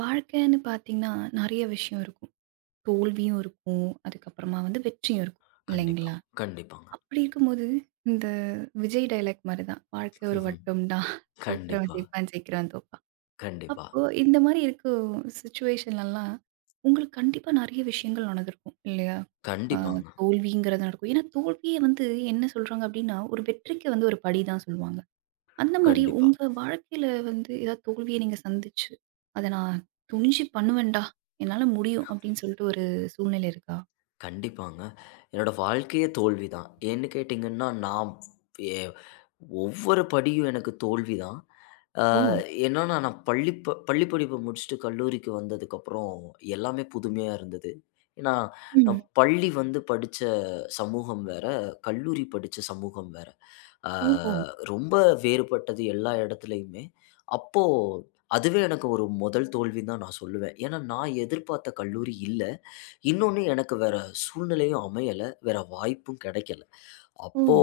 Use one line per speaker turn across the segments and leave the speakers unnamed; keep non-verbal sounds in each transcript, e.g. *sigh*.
வாழ்க்கைன்னு பார்த்தீங்கன்னா, நெறைய விஷயம் இருக்கும். தோல்வியும் இருக்கும். அதுக்கப்புறமா வந்து வெற்றியும் இருக்கும்.
கண்டிப்பா,
இல்லைங்களா?
கண்டிப்பாங்க.
அப்படி இருக்கும்போது, இந்த விஜய் டயலாக் மாரி தான். "வாழ்க்கை ஒரு
ம்ஹ்ம்.
வட்டம் தான். *laughs* தோக்குறவன்
கண்டிப்பா,
ஜெயிப்பான், ஜெயிக்கிறவன் தோப்பான்."
கண்டிப்பா,
அப்போ இந்த மாரி இருக்கும் சிச்சுவேஷன்லலாம், உங்களுக்கு கண்டிப்பா நெறைய விஷயங்கள் நடந்திருக்கும். இல்லையா? அ
கண்டிப்பாங்க.
தோல்விங்கிறது நடக்கும். ஏன்னா, தோல்வியே வந்து என்ன சொல்றாங்க அப்படின்னா, ஒரு வெற்றிக்கு வந்து ஒரு படி தான் சொல்லுவாங்க. அந்த மாரி
கண்டிப்பா,
உங்க வாழ்க்கையில வந்து ஏதாவது தோல்விய நீங்க சந்திச்சு, "அத நான் துணிஞ்சு பண்ணுவேன்டா. என்னால முடியும்." அப்படின்னு சொல்லிட்டு ஒரு சூழ்நிலை இருக்கா?
கண்டிப்பாங்க. என்னோட வாழ்க்கையே தோல்வி தான். ஏன்னு கேட்டீங்கன்னா, நான் எ ஒவ்வொரு படியும் எனக்கு தோல்வி தான். அ
ஓ!
என்னன்னா, நான் பள்ளி படிப்ப முடிச்சுட்டு கல்லூரிக்கு வந்ததுக்கப்புறம் எல்லாமே புதுமையா இருந்தது. ஏன்னா, நான்
ம்.
பள்ளி வந்து படிச்ச சமூகம் வேற, கல்லூரி படிச்ச சமூகம் வேற. அ
ஓஹோ!
ரொம்ப வேறுபட்டது எல்லா இடத்துலயுமே. அப்போ அதுவே எனக்கு ஒரு முதல் தோல்வின்னு தான் நான் சொல்லுவேன். ஏன்னா, நான் எதிர்பார்த்த கல்லூரி இல்ல. இன்னொன்னு எனக்கு வேற சூழ்நிலையும் அமையல. வேற வாய்ப்பும் கிடைக்கல.
ஓ!
அப்போ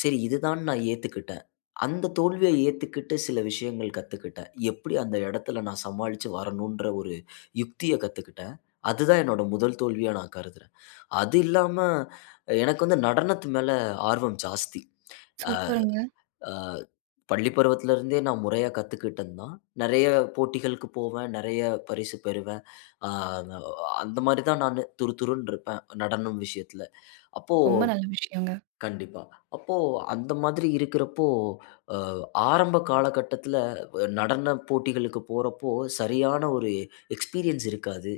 சரி இதுதான்னு நான் ஏத்துக்கிட்டேன். அந்த தோல்விய ஏத்துக்கிட்டு சில விஷயங்கள் கத்துக்கிட்டேன். எப்படி அந்த இடத்துல நான் சமாளிச்சு வரணுன்ற ஒரு யுக்திய கத்துக்கிட்டேன். அதுதான் என்னோட முதல் தோல்வியா நான் கருதுறேன். அது இல்லாம எனக்கு வந்து நடனத்து மேல ஆர்வம் ஜாஸ்தி.
சூப்பருங்க.
அ பள்ளி பருவத்திலருந்தே நான் முறையா கத்துக்கிட்டது தான். நெறைய போட்டிகளுக்கு போவேன், நெறைய பரிசு பெறுவேன். அ அந்த மாரி தான் நானு துருதுருன்னு இருப்பேன் நடனம் விஷயத்தில. அப்போ
ரொம்ப நல்ல விஷயங்க.
கண்டிப்பா. அப்போ அந்த மாதிரி இருக்கிறப்போ, அ ஆரம்ப காலகட்டத்தில நடன போட்டிகளுக்கு போறப்போ, சரியான ஒரு எக்ஸ்பீரியன்ஸ் இருக்காது.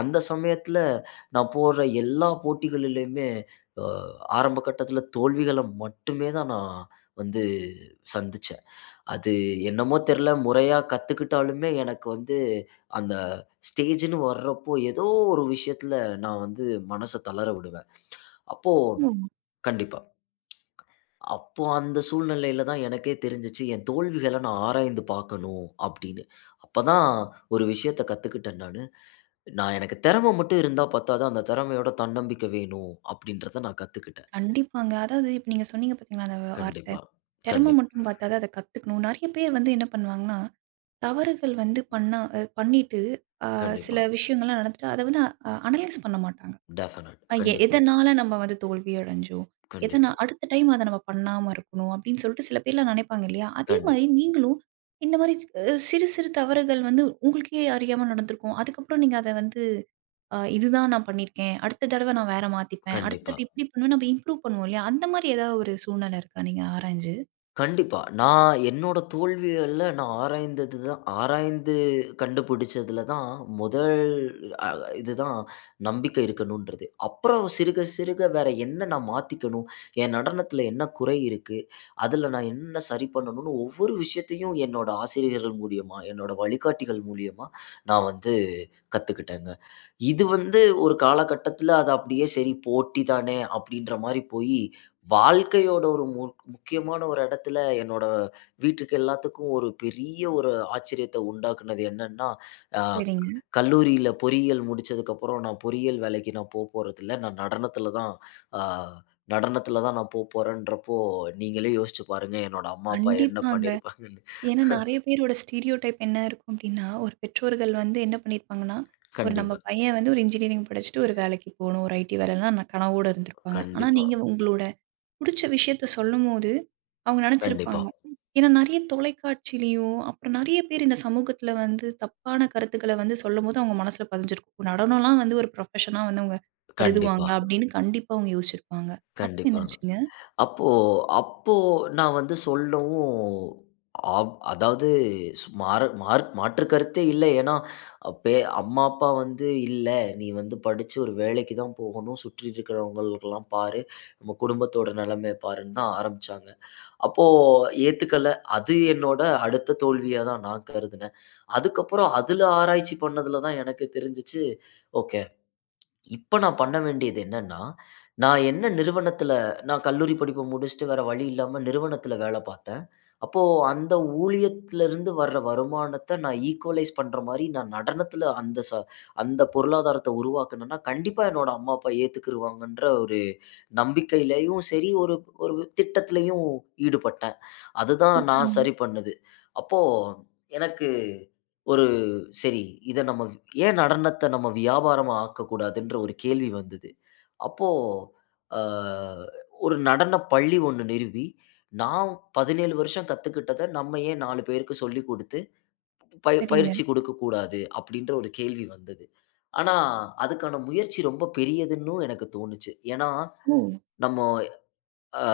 அந்த சமயத்தில நான் போற எல்லா போட்டிகளிலயுமே அ ஆரம்ப கட்டத்தில தோல்விகள மட்டுமே தான் நான் வந்து சந்திச்சேன். அது என்னமோ தெரியல, முறையா கத்துக்கிட்டாலுமே எனக்கு வந்து அந்த ஸ்டேஜ்ன்னு வர்றப்போ, ஏதோ ஒரு விஷயத்துல நான் வந்து மனச தளர விடுவேன். அப்போ
ஓ!
கண்டிப்பா. அப்போ அந்த சூழ்நிலையில தான் எனக்கே தெரிஞ்சுச்சு, என் தோல்விகள நான் ஆராய்ந்து பார்க்கணும் அப்படின்னு. அப்பதான் ஒரு விஷயத்த கத்துக்கிட்டேன் நானு. நான் எனக்கு திறமை மட்டும் இருந்தா பத்தாது, அந்த திறமையோட தன்னம்பிக்கை வேணும் அப்படின்றத நான் கத்துக்கிட்டேன்.
கண்டிப்பாங்க. அதாவது இப்ப நீங்க சொன்னீங்க பார்த்தீங்களா, அந்த வார்த்தை.
கண்டிப்பா, கண்டிப்பா,
திறம மட்டும் பார்த்தாது அத கத்துக்கணும். நெறைய பேர் வந்து என்ன பண்ணுவாங்கன்னா, தவறுகள் வந்து பண்ணா பண்ணிட்டு, அ சில
கண்டிப்பா.
விஷயங்கள்லாம் நடந்துட்டு, அத வந்து அனலைஸ் பண்ண மாட்டாங்க.
டெஃபனட்.
அ எ
கண்டிப்பா,
எதனால நம்ம வந்து தோல்வி அடைஞ்சோம்? எதனா
கண்டிப்பா,
அடுத்த டைம் அத நம்ம பண்ணாம இருக்கணும் அப்படின்னு சொல்லிட்டு சில பேர்லாம் நினைப்பாங்க இல்லையா? அதே
கண்டி
மாரி நீங்களும் இந்த மாரி சிறு சிறு தவறுகள் வந்து உங்களுக்கே அறியாம நடந்திருக்கும். அதுக்கப்புறம் நீங்க அத வந்து இதுதான் நான் பண்ணியிருக்கேன். அடுத்த தடவ நான் வேற மாத்திப்பேன். அடுத்த
கண்டிப்பா.
தடவ இப்படி பண்ணுவேன். நம்ம இம்ப்ரூவ் பண்ணுவோம் இல்லையா? அந்த மாரி ஏதாவது ஒரு சூழ்நிலை இருக்கா நீங்க ஆராய்ஞ்சு?
கண்டிப்பா. நான் என்னோட தோல்விகள்ல நான் ஆராய்ந்தது தான் ஆராய்ந்து கண்டுபிடிச்சதுல தான் முதல் அ இதுதான் நம்பிக்கை இருக்கணுன்றது. அப்புறம் சிறுக சிறுக வேற என்ன நான் மாத்திக்கணும்? என் நடனத்தில என்ன குறை இருக்கு? அதில நான் என்ன சரி பண்ணணும்னு ஒவ்வொரு விஷயத்தையும் என்னோட ஆசிரியர்கள் மூலியமா, என்னோட வழிகாட்டிகள் மூலியமா நான் வந்து கத்துக்கிட்டேங்க. இது வந்து ஒரு காலகட்டத்தில அது அப்படியே சரி போட்டி தானே அப்படின்ற மாரி போயி வாழ்க்கையோட ஒரு முக்கியமான ஒரு இடத்துல என்னோட வீட்டுக்கு எல்லாத்துக்கும் ஒரு பெரிய ஒரு ஆச்சரியத்த உண்டாக்குனது என்னன்னா, அ
சரிங்க.
கல்லூரியில பொறியியல் முடிச்சதுக்கப்புறம் நான் பொறியியல் வேலைக்கு நான் போறதில்ல. நான் நடனத்தில தான் அ நடனத்தில தான் நான் போறேன்றப்போ, நீங்களே யோசிச்சு பாருங்க என்னோட அம்மா, அப்பா என்ன
கண்டிப்பாங்க.
பண்ணியிருப்பாங்கன்னு.
ஏன்னா நெறைய பேரோட ஸ்டீரியோடைப் என்ன இருக்கும் அப்டின்னா, ஒரு பெற்றோர்கள் வந்து என்ன பண்ணியிருப்பாங்கன்னா, ஒரு நம்ம
கண்டிப்பா,
பையன் வந்து ஒரு இன்ஜினியரிங் படிச்சுட்டு ஒரு வேலைக்கு போணும். ஒரு ஐடி வேலைலாம் ந கனவோட இருந்திருப்பாங்க. ஆனா
கண்டிப்பா,
நீங்க உங்களோட புடிச்ச விஷயத்த சொல்லும்போது, அவங்க
கண்டிப்பா, கண்டிப்பா,
நெனச்சிருப்பாங்க. ஏன்னா நெறைய தொலைக்காட்சியிலயும், அப்புறம் நெறைய பேர் இந்த சமூகத்துல வந்து தப்பான கருத்துக்கள வந்து சொல்லும்போது அவங்க மனசுல பதிஞ்சிருக்கும். ஒரு நடனம்லாம் வந்து ஒரு ப்ரொஃபஷனா வந்து அவங்க
கண்டிப்பா,
கருதுவாங்களா? அப்டின்னு கண்டிப்பா அவங்க யோசிச்சிருப்பாங்க. அப்ப
கண்டிப்பா.
என்னாச்சுங்க?
அப்போ அப்போ நான் வந்து சொல்லவும், அதாவது சு மாறு மாறு மாற்று கருத்தே இல்ல. ஏன்னா, அப்பே அம்மா, அப்பா வந்து "இல்ல, நீ வந்து படிச்சு ஒரு வேலைக்கு தான் போகணும். சுற்றி இருக்கிறவங்களுக்கெல்லாம் பாரு. நம்ம குடும்பத்தோட நிலைமைய பாருன்னு" தான் ஆரம்பிச்சாங்க. அப்போ ஏத்துக்கல. அது என்னோட அடுத்த தோல்வியா தான் நான் கருதினேன். அதுக்கப்புறம் அதுல ஆராய்ச்சி பண்ணதுல தான் எனக்கு தெரிஞ்சுச்சு, ஓகே. இப்ப நான் பண்ண வேண்டியது என்னன்னா, நான் என்ன நிறுவனத்தில நான் கல்லூரி படிப்ப முடிச்சுட்டு வேற வழி இல்லாம நிறுவனத்தில வேல பார்த்தேன். அப்போ அந்த ஊழியத்திலிருந்து வர்ற வருமானத்த நான் ஈக்குவலைஸ் பண்ற மாரி நான் நடனத்தில அந்த அந்த பொருளாதாரத்த உருவாக்குனேன்னா, கண்டிப்பா என்னோட அம்மா, அப்பா ஏத்துக்குருவாங்கன்ற ஒரு நம்பிக்கையிலயும் சரி, ஒரு ஒரு திட்டத்திலயும் ஈடுபட்டேன். அதுதான் நான்
சூப்பருங்க.
சரி பண்ணுது. அப்போ எனக்கு ஒரு சரி இத நம்ம ஏன் நடனத்த நம்ம வியாபாரமா ஆக்கக்கூடாதுன்ற ஒரு கேள்வி வந்தது. அப்போ அ ஒரு நடனப் பள்ளி ஒண்ணு நிறுவி, நான் 17 வருஷம் கத்துக்கிட்டத நம்ம ஏன் 4 பேருக்கு சொல்லிக் குடுத்து,
சரிங்க.
பயிற்சி குடுக்கக் கூடாது? அப்படின்ற ஒரு கேள்வி வந்தது. ஆனா, அதுக்கான முயற்சி ரொம்ப பெரியதுன்னும் எனக்கு தோணுச்சு. ஏன்னா,
ஓ!
நம்ம அ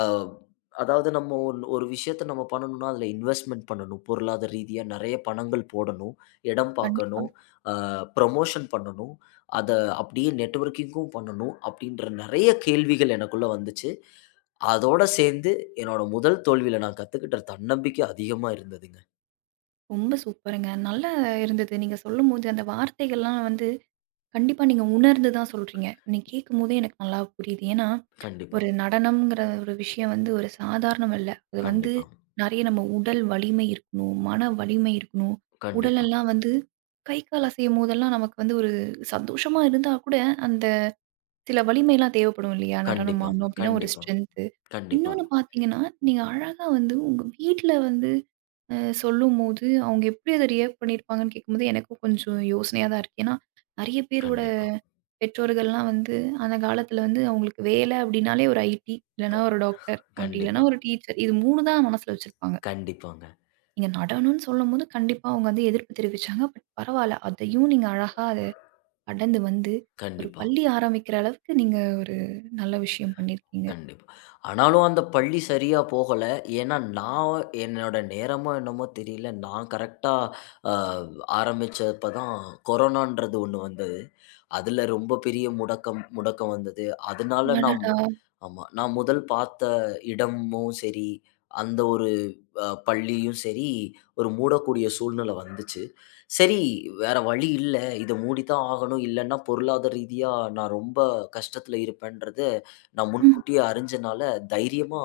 அதாவது நம்ம ஒரு விஷயத்த நம்ம பண்ணணும்னா, அதுல இன்வெஸ்ட்மென்ட் பண்ணணும். பொருளாதார ரீதியா நெறைய பணங்கள் போடணும், இடம்
கண்டிப்பா.
பார்க்கணும், அ ப்ரமோஷன் பண்ணணும், அத அப்படியே நெட்வொர்க்கிங்கும் பண்ணணும், அப்படின்ற நெறைய கேள்விகள் எனக்குள்ள வந்துச்சு. அதோட சேர்ந்து என்னோட முதல் தோல்வியில நான் கத்துக்கிட்ட தன்னம்பிக்கை அதிகமா இருந்ததுங்க.
ரொம்ப சூப்பருங்க. நல்லா இருந்தது. நீங்க சொல்லும்போது அந்த வார்த்தைகள்லாம் வந்து கண்டிப்பா நீங்க உணர்ந்து தான் சொல்றீங்க. நீங்க கேட்கும்போதே எனக்கு நல்லா புரியுது. ஏன்னா,
கண்டிப்பா,
ஒரு நடனம்ங்கிற ஒரு விஷயம் வந்து ஒரு சாதாரணம் அல்ல. அது வந்து
கண்டிப்பா,
நெறைய நம்ம உடல் வலிமை இருக்கணும், மன வலிமை இருக்கணும்.
கண்டிப்பா,
உடலெல்லாம் வந்து கை, கால் அசையும்போதெல்லாம் நமக்கு வந்து ஒரு சந்தோஷமா இருந்தா கூட, அந்த சில வலிமைலாம் தேவைப்படும் இல்லையா? நடனம்
கண்டிப்பாங்க,
ஆடணும் அப்படின்னா ஒரு
கண்டிப்பா,
ஸ்ட்ரென்த்து.
கண்டிப்பா,
இன்னொன்னு பார்த்தீங்கன்னா, நீங்க அழகா வந்து உங்க வீட்ல வந்து அ சொல்லும்போது, அவங்க எப்படி அத ரியாக்ட் பண்ணியிருப்பாங்கன்னு கேட்கும்போது, எனக்கும் கொஞ்சம் யோசனையா தான் இருக்கு. ஏன்னா, நெறைய பேரோட
கண்டிப்பா,
பெற்றோர்கள்லாம் வந்து, அந்த காலத்தில வந்து அவங்களுக்கு வேலை அப்படின்னாலே ஒரு ஐடி,
க
இல்லன்னா ஒரு டாக்டர், அப்படி இல்லன்னா
கண்டிப்பா,
ஒரு டீச்சர். இது 3 தான் மனசுல வச்சிருப்பாங்க.
கண்டிப்பாங்க,
நீங்க நடனம்னு சொல்லும்போது, கண்டிப்பா அவங்க வந்து எதிர்ப்பு தெரிவிச்சாங்க. பட் பரவால்ல, அதையும் நீங்க அழகா அத கடந்து வந்து, ஒரு
கண்டிப்பா,
பள்ளி ஆரம்பிக்கிற அளவுக்கு நீங்க ஒரு நல்ல விஷயம் பண்ணியிருக்கீங்க.
கண்டிப்பா. ஆனாலும் அந்த பள்ளி சரியா போகல. ஏன்னா, நான் என்னோட நேரமோ என்னமோ தெரியல. நான் கரெக்ட்டா அ ஆரம்பிச்சப்ப தான் கொரோனான்றது ஒண்ணு வந்தது. அதுல ரொம்ப பெரிய முடக்கம் முடக்கம் வந்தது. அதனால நான்
அடடா!
ஆமா. நான் முதல் பார்த்த இடமும் சரி, அந்த ஒரு பள்ளியும் சரி, ஒரு மூடக்கூடிய சூழ்நிலை வந்துச்சு. சரி வேற வழி இல்ல. இத மூடித்தான் ஆகணும். இல்லன்னா பொருளாதார ரீதியா நான் ரொம்ப கஷ்டத்துல இருப்பேன்றத நான்
ம்.
முன்கூட்டியே அறிஞ்சனால தைரியமா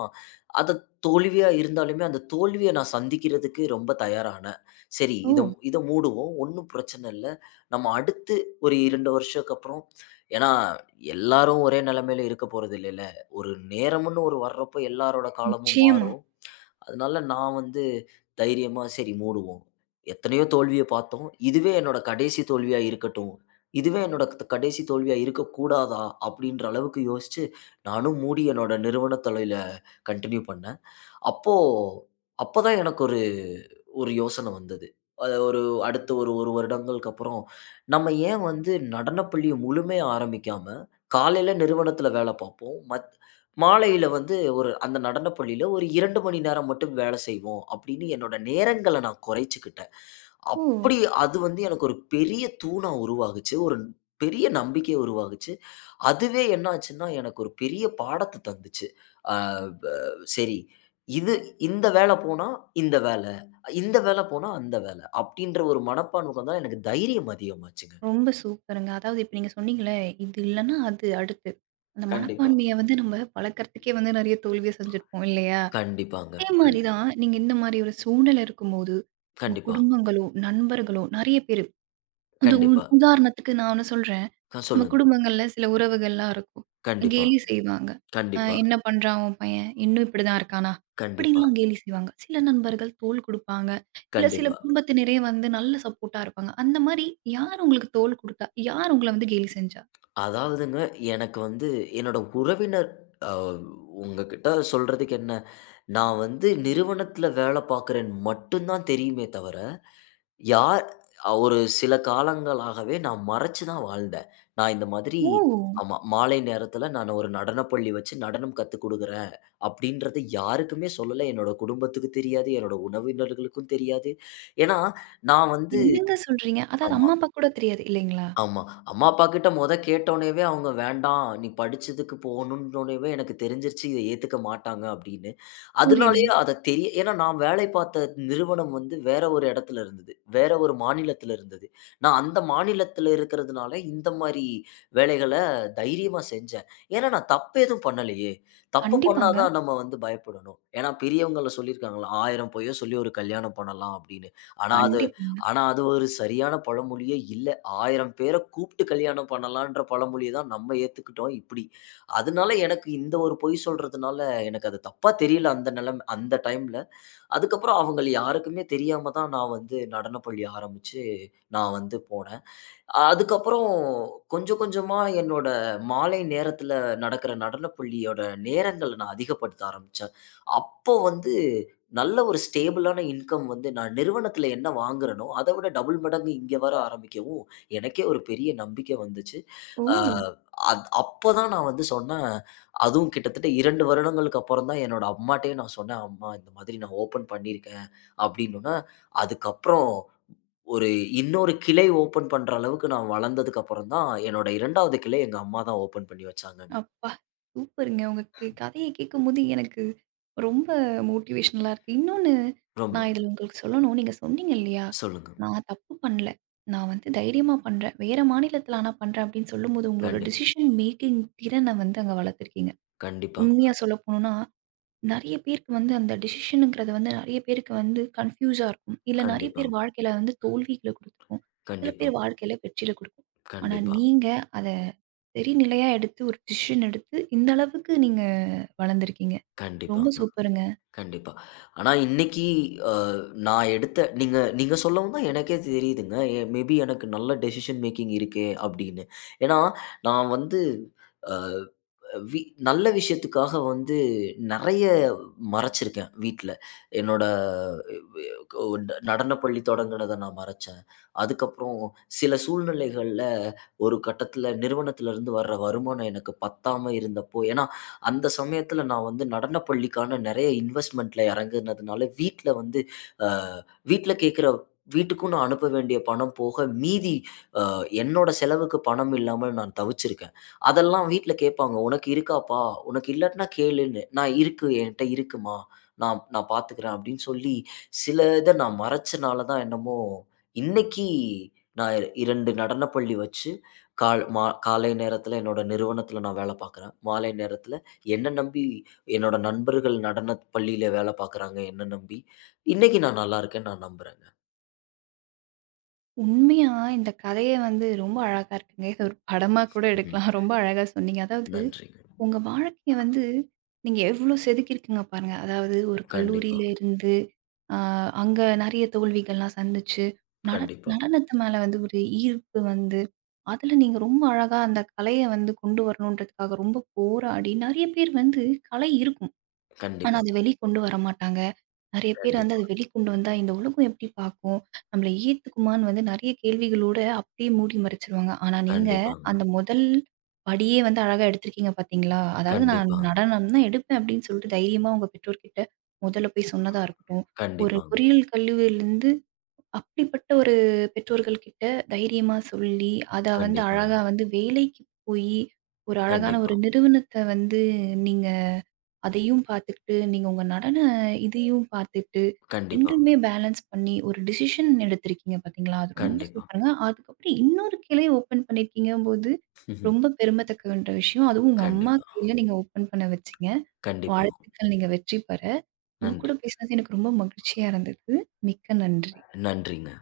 அத தோல்வியா இருந்தாலுமே அந்த தோல்விய நான் சந்திக்கிறதுக்கு ரொம்ப தயாரானேன். சரி
ஓ!
இத இத மூடுவோம். ஒண்ணும் பிரச்சனை இல்ல. நம்ம அடுத்து ஒரு 2 வருஷத்துக்கு அப்புறம் ஏன்னா எல்லாரும் ஒரே நிலைமையில இருக்க போறதில்லைல. ஒரு நேரம்ன்னு ஒரு வர்றப்போ எல்லாரோட காலமும்
நிச்சயமா.
மாறும். அதனால நான் வந்து தைரியமா சரி மூடுவோம். எத்தனையோ தோல்விய பார்த்தோம். இதுவே என்னோட கடைசி தோல்வியா இருக்கட்டும். இதுவே என்னோட கடைசி தோல்வியா இருக்கக்கூடாதா? அப்படின்ற அளவுக்கு யோசிச்சு, நானும் மூடி என்னோட நிறுவன தொழில கன்டின்யூ பண்ணேன். அப்போ அப்பதான் எனக்கு ஒரு ஒரு யோசனை வந்தது. அது ஒரு அடுத்த ஒரு 1 வருடங்களுக்கு அப்புறம், நம்ம ஏன் வந்து நடனப் பள்ளிய முழுமையா ஆரம்பிக்காம, காலையில நிறுவனத்தில வேலை பார்ப்போம். மாலையில வந்து ஒரு அந்த நடனப் பள்ளியில ஒரு 2 மணி நேரம் மட்டும் வேலை செய்வோம் அப்படின்னு என்னோட நேரங்கள நான் குறைச்சுக்கிட்டேன்.
ஓ!
அப்படி அது வந்து எனக்கு ஒரு பெரிய தூணா உருவாகுச்சு. ஒரு பெரிய நம்பிக்கைய உருவாகுச்சு. அதுவே என்னாச்சுன்னா, எனக்கு ஒரு பெரிய பாடத்த தந்துச்சு. அ ப சரி, இது இந்த வேல போனா இந்த வேல, இந்த வேல போனா அந்த வேல அப்டின்ற ஒரு மனப்பான்மை வந்தா எனக்கு தைரியம் அதிகமாச்சுங்க.
ரொம்ப சூப்பருங்க. அதாவது இப்ப நீங்க சொன்னீங்கல்ல, இது இல்லன்னா அது அடுத்து. அந்த
கண்டிப்பா.
மனப்பான்மைய வந்து நம்ம பழக்கறதுக்கே வந்து நெறைய தோல்விய செஞ்சிருப்போம் இல்லையா?
கண்டிப்பாங்க.
அதே
கண்
மாரி தான் நீங்க இந்த மாரி ஒரு சூழ்நிலை இருக்கும்போது, உங்க
கண்டிப்பா,
குடும்பங்களோ, நண்பர்களோ நெறைய பேரு. அது
கண்டிப்பா.
உதாரணத்துக்கு நான் ஒண்ணு சொல்றேன். நம்ம
சொல்லுங்க.
குடும்பங்கள்ல சில உறவுகள்லாம் இருக்கும்.
கண்டிப்பா,
கேலி செய்வாங்க.
கண்டிப்பா,
"என்ன பண்றான் உன் பையன்? இன்னும் இப்படிதான் இருக்கானா?"
கண்டிப்பா,
அப்படின்லாம் கேலி செய்வாங்க. சில நண்பர்கள் தோள் குடுப்பாங்க. இல்ல சில
கண்டிப்பா.
குடும்பத்தினரே வந்து நல்ல சப்போர்ட்டா இருப்பாங்க. அந்த மாரி யார் உங்களுக்கு தோள் குடுத்தா? யார் உங்கள வந்து கேலி செஞ்சா?
அதாவதுங்க, எனக்கு வந்து என்னோட உறவினர் அ உங்ககிட்ட சொல்றதுக்கு என்ன, நான் வந்து நிறுவனத்துல வேல பாக்குறேன்னு மட்டும் தான் தெரியுமே தவிர யார் ஒரு சில காலங்களாகவே நான் மறைச்சு தான் வாழ்ந்தேன். நான் இந்த மாதிரி
ஓ!
ஆமா. மாலை நேரத்தில நான் ஒரு நடனப் பள்ளி வச்சு நடனம் கத்துக் குடுக்குறேன் அப்படின்றத யாருக்குமே சொல்லல. என்னோட குடும்பத்துக்கு தெரியாது. என்னோட உறவினர்களுக்கும் தெரியாது. ஏன்னா, நான் வந்து
என்னங்க சொல்றீங்க? அதாவது
ஆமா,
அம்மா, அப்பா கூட தெரியாது இல்லைங்களா?
ஆமா. அம்மா, அப்பா கிட்ட மொத கேட்டோனேவே அவங்க வேண்டாம். நீ படிச்சதுக்கு போணும்னோனவே எனக்கு தெரிஞ்சிருச்சு. இத ஏத்துக்க மாட்டாங்க அப்படின்னு.
புரியுது.
அதனாலயே அத தெரிய ஏன்னா நான் வேலை பார்த்த நிறுவனம் வந்து வேற ஒரு இடத்துல இருந்தது. வேற ஒரு மாநிலத்தில இருந்தது. நான் அந்த மாநிலத்தில இருக்கிறதுனால இந்த மாரி வேலைகள தைரியமா செஞ்சேன். ஏன்னா நான் தப்பு எதுவும் பண்ணலையே! தப்பு பண்ணா
கண்டிப்பாங்க.
தான் நம்ம வந்து பயப்படணும். ஏன்னா பெரியவங்கள்ல சொல்லியிருக்காங்கள்ல, 1000 பொய்ய சொல்லி ஒரு கல்யாணம் பண்ணலாம் அப்படின்னு. ஆனா அது
கண்டிப்பாங்க.
ஆனா அது ஒரு சரியான பழமொழியே இல்ல. 1000 பேர கூப்ட்டு கல்யாணம் பண்ணலான்ற பழமொழிய தான் நம்ம ஏத்துக்கிட்டோம் இப்படி. அதனால எனக்கு இந்த ஒரு பொய் சொல்றதுனால, எனக்கு அது தப்பா தெரியல அந்த டைம்ல. அதுக்கப்புறம் அவங்கள் யாருக்குமே தெரியாம தான் நான் வந்து நடனப்பள்ளி ஆரம்பிச்சு, நான் வந்து போனேன். அதுக்கப்புறம் கொஞ்சம் கொஞ்சமா என்னோட மாலை நேரத்துல நடக்கிற நடனப் பள்ளியோட நேரங்கள நான் அதிகப்படுத்த ஆரம்பிச்சேன். அப்போ வந்து நல்ல ஒரு ஸ்டேபிளான இன்கம் வந்து நான் நிறுவனத்துல என்ன வாங்குறேனோ, அத விட டபுள் மடங்கு இங்க வர ஆரம்பிக்கவும், எனக்கே ஒரு பெரிய நம்பிக்கை வந்துச்சு.
ஓ!
அ அத் அப்பதான் நான் வந்து சொன்னேன், அதுவும் கிட்டத்தட்ட 2 வருடங்களுக்கு அப்புறம் தான் என்னோட அம்மாட்டயே நான் சொன்னேன், "அம்மா இந்த மாதிரி நான் ஓப்பன் பண்ணியிருக்கேன்" அப்படின்னோன, அதுக்கப்புறம் ஒரு இன்னொரு கிளை ஓப்பன் பண்ற அளவுக்கு நான் வளர்ந்ததுக்கு அப்புறம் தான், என்னோட 2வது கிளை எங்க அம்மா தான் ஓப்பன் பண்ணி வச்சாங்கங்க.
அப்பா! சூப்பருங்க. உங்க கதைய கேட்கும்போது எனக்கு ரொம்ப மோட்டிவேஷனலா இருக்கு. இன்னொன்னு
ரொம்ப
நான் இதில உங்களுக்கு சொல்லணும். நீங்க சொன்னீங்க இல்லையா?
சொல்லுங்க.
"நான் தப்பு பண்ணல. நான் வந்து தைரியமா பண்றேன். வேற மாநிலத்தில ஆனா பண்றேன்" அப்படின்னு சொல்லும்போது, உங்களோட
கண்டி
டிசிஷன் மேக்கிங் திறன வந்து அங்க வளர்த்துருக்கீங்க.
கண்டிப்பாங்க.
உண்மையா சொல்ல போணும்னா, நெறைய பேருக்கு வந்து அந்த டிசிஷனுங்கிறது வந்து நெறைய பேருக்கு வந்து கன்ஃப்யூஸா இருக்கும். இல்ல நெறைய
கண்டிப்பா,
பேர் வாழ்க்கையில வந்து தோல்விகள குடுத்துக்கும். சில
கண்டிப்பா,
பேர் வாழ்க்கையில வெற்றில குடுக்கும். ஆனா
கண்டிப்பா,
நீங்க அத சரிநிலையா எடுத்து ஒரு டிசிஷன் எடுத்து இந்த அளவுக்கு நீங்க வளர்ந்துருக்கீங்க. ரொம்ப
கண்டிப்பாங்க.
சூப்பருங்க.
கண்டிப்பா. ஆனா இன்னைக்கு அ நான் எடுத்த நீங்க நீங்க சொல்லவும் தான் எனக்கே தெரியுதுங்க. மேபி எனக்கு நல்ல டெசிஷன் மேக்கிங் இருக்கே அப்படின்னு. ஏன்னா, நான் வந்து அ வி நல்ல விஷயத்துக்காக வந்து நெறைய மறைச்சிருக்கேன் வீட்ல. என்னோட வி கோ ட நடனப் பள்ளி தொடங்குனத நான் மறைச்சேன். அதுக்கப்புறம் சில சூழ்நிலைகள்ல ஒரு கட்டத்தில நிறுவனத்திலருந்து வர்ற வருமானம் எனக்கு பத்தாம இருந்தப்போ ஏன்னா, அந்த சமயத்தில நான் வந்து நடனப் பள்ளிக்கான நெறைய இன்வெஸ்ட்மென்ட்ல இறங்குனதுனால வீட்ல வந்து அ வீட்ல கேட்கிற வீட்டுக்கும் நான் அனுப்ப வேண்டிய பணம் போக மீதி அ என்னோட செலவுக்கு பணம் இல்லாமல் நான் தவிச்சிருக்கேன். அதெல்லாம் வீட்ல கேட்பாங்க. "உனக்கு இருக்காப்பா? உனக்கு இல்லாட்டினா கேளுன்னு." நான் இருக்கு. என்ட்ட இருக்கும்மா. நான் நான் பார்த்துக்கிறேன் அப்படின்னு சொல்லி, சில இத நான் மறைச்சனால தான் என்னமோ, இன்னைக்கு நான் 2 நடனப் பள்ளி வச்சு, கால் மா காலை நேரத்தில என்னோட நிறுவனத்தில நான் வேலை பார்க்குறேன். மாலை நேரத்தில என்ன நம்பி என்னோட நண்பர்கள் நடனப் பள்ளியில வேலை பார்க்குறாங்க, என்ன நம்பி. இன்னைக்கு நான் நல்லா இருக்கேன்னு நான் நம்புறேங்க.
உண்மையா இந்த கதைய வந்து ரொம்ப அழகா இருக்குங்க. இத ஒரு படமா கூட
ம்.
எடுக்கலாம். ரொம்ப அழகா சொன்னீங்க. அதாவது
நன்றிங்க.
உங்க வாழ்க்கைய வந்து நீங்க எவ்ளோ செதுக்கியிருக்கீங்க பாருங்க. அதாவது ஒரு
கண்டிப்பா,
கல்லூரியில இருந்து, அ அங்க நெறைய தோல்விகள்லாம் சந்திச்சு, நட
கண்டிப்பா,
நடனத்து மேல வந்து ஒரு ஈர்ப்பு வந்து, அதுல நீங்க ரொம்ப அழகா அந்த கலைய வந்து கொண்டு வரணுன்றதுக்காக ரொம்ப போராடி, நெறைய பேர் வந்து கலை இருக்கும். ஆனா,
கண்டிப்பாங்க,
அத வெளிக்கொண்டு வர மாட்டாங்க. நெறைய பேர் வந்து
கண்டிப்பா,
அத வெளிக்கொண்டு வந்தா, இந்த உலகம் எப்படி பார்க்கும்? நம்மள ஏத்துக்குமான்னு வந்து நெறைய கேள்விகளோட அப்படியே மூடி மறைச்சுருவாங்க. ஆனா நீங்க
கண்டிப்பாங்க,
அந்த முதல் படியே வந்து அழகா எடுத்திருக்கீங்க பார்த்தீங்களா? அதாவது நான்
கண்டிப்பாங்க.
நடனம் தான் எடுப்பேன் அப்படின்னு சொல்லிட்டு தைரியமா உங்க பெற்றோர்கிட்ட முதல்ல போய் சொன்னதா இருக்கட்டும், ஒரு
கண்டிப்பாங்க.
பொறியியல் கல்லூரியிலிருந்து அப்படிப்பட்ட ஒரு பெற்றோர்கள் கிட்ட தைரியமா சொல்லி, அத வந்து
கண்டிப்பாங்க.
அழகா வந்து வேலைக்கு போயி, ஒரு அழகான
கண்டிப்பா,
ஒரு நிறுவனத்த வந்து நீங்க அதையும் பார்த்துக்கிட்டு, நீங்க உங்க நடன இதையும் பார்த்துட்டு,
கண்டிப்பாங்க.
2மே பேலன்ஸ் பண்ணி ஒரு டிசிஷன் எடுத்திருக்கீங்க பார்த்தீங்களா? அது ரொம்ப
கண்டிப்பா.
சூப்பருங்க. அதுக்கப்புறம் இன்னொரு கிளை ஓப்பன் பண்ணியிருக்கீங்கம்போது,
*laughs* ம்ஹ்ம்.
ரொம்ப பெருமத்தக்கன்ற விஷயம். அதுவும் உங்க அம்மா
கண்டிப்பா.
கையில நீங்க ஓப்பன் பண்ண வச்சீங்க.
கண்டிப்பா.
வாழ்த்துக்கள் நீங்க வெற்றி பெற. உங்க
நன்றி.
கூட பேசினது எனக்கு ரொம்ப மகிழ்ச்சியா இருந்தது. மிக்க நன்றி.
நன்றிங்க.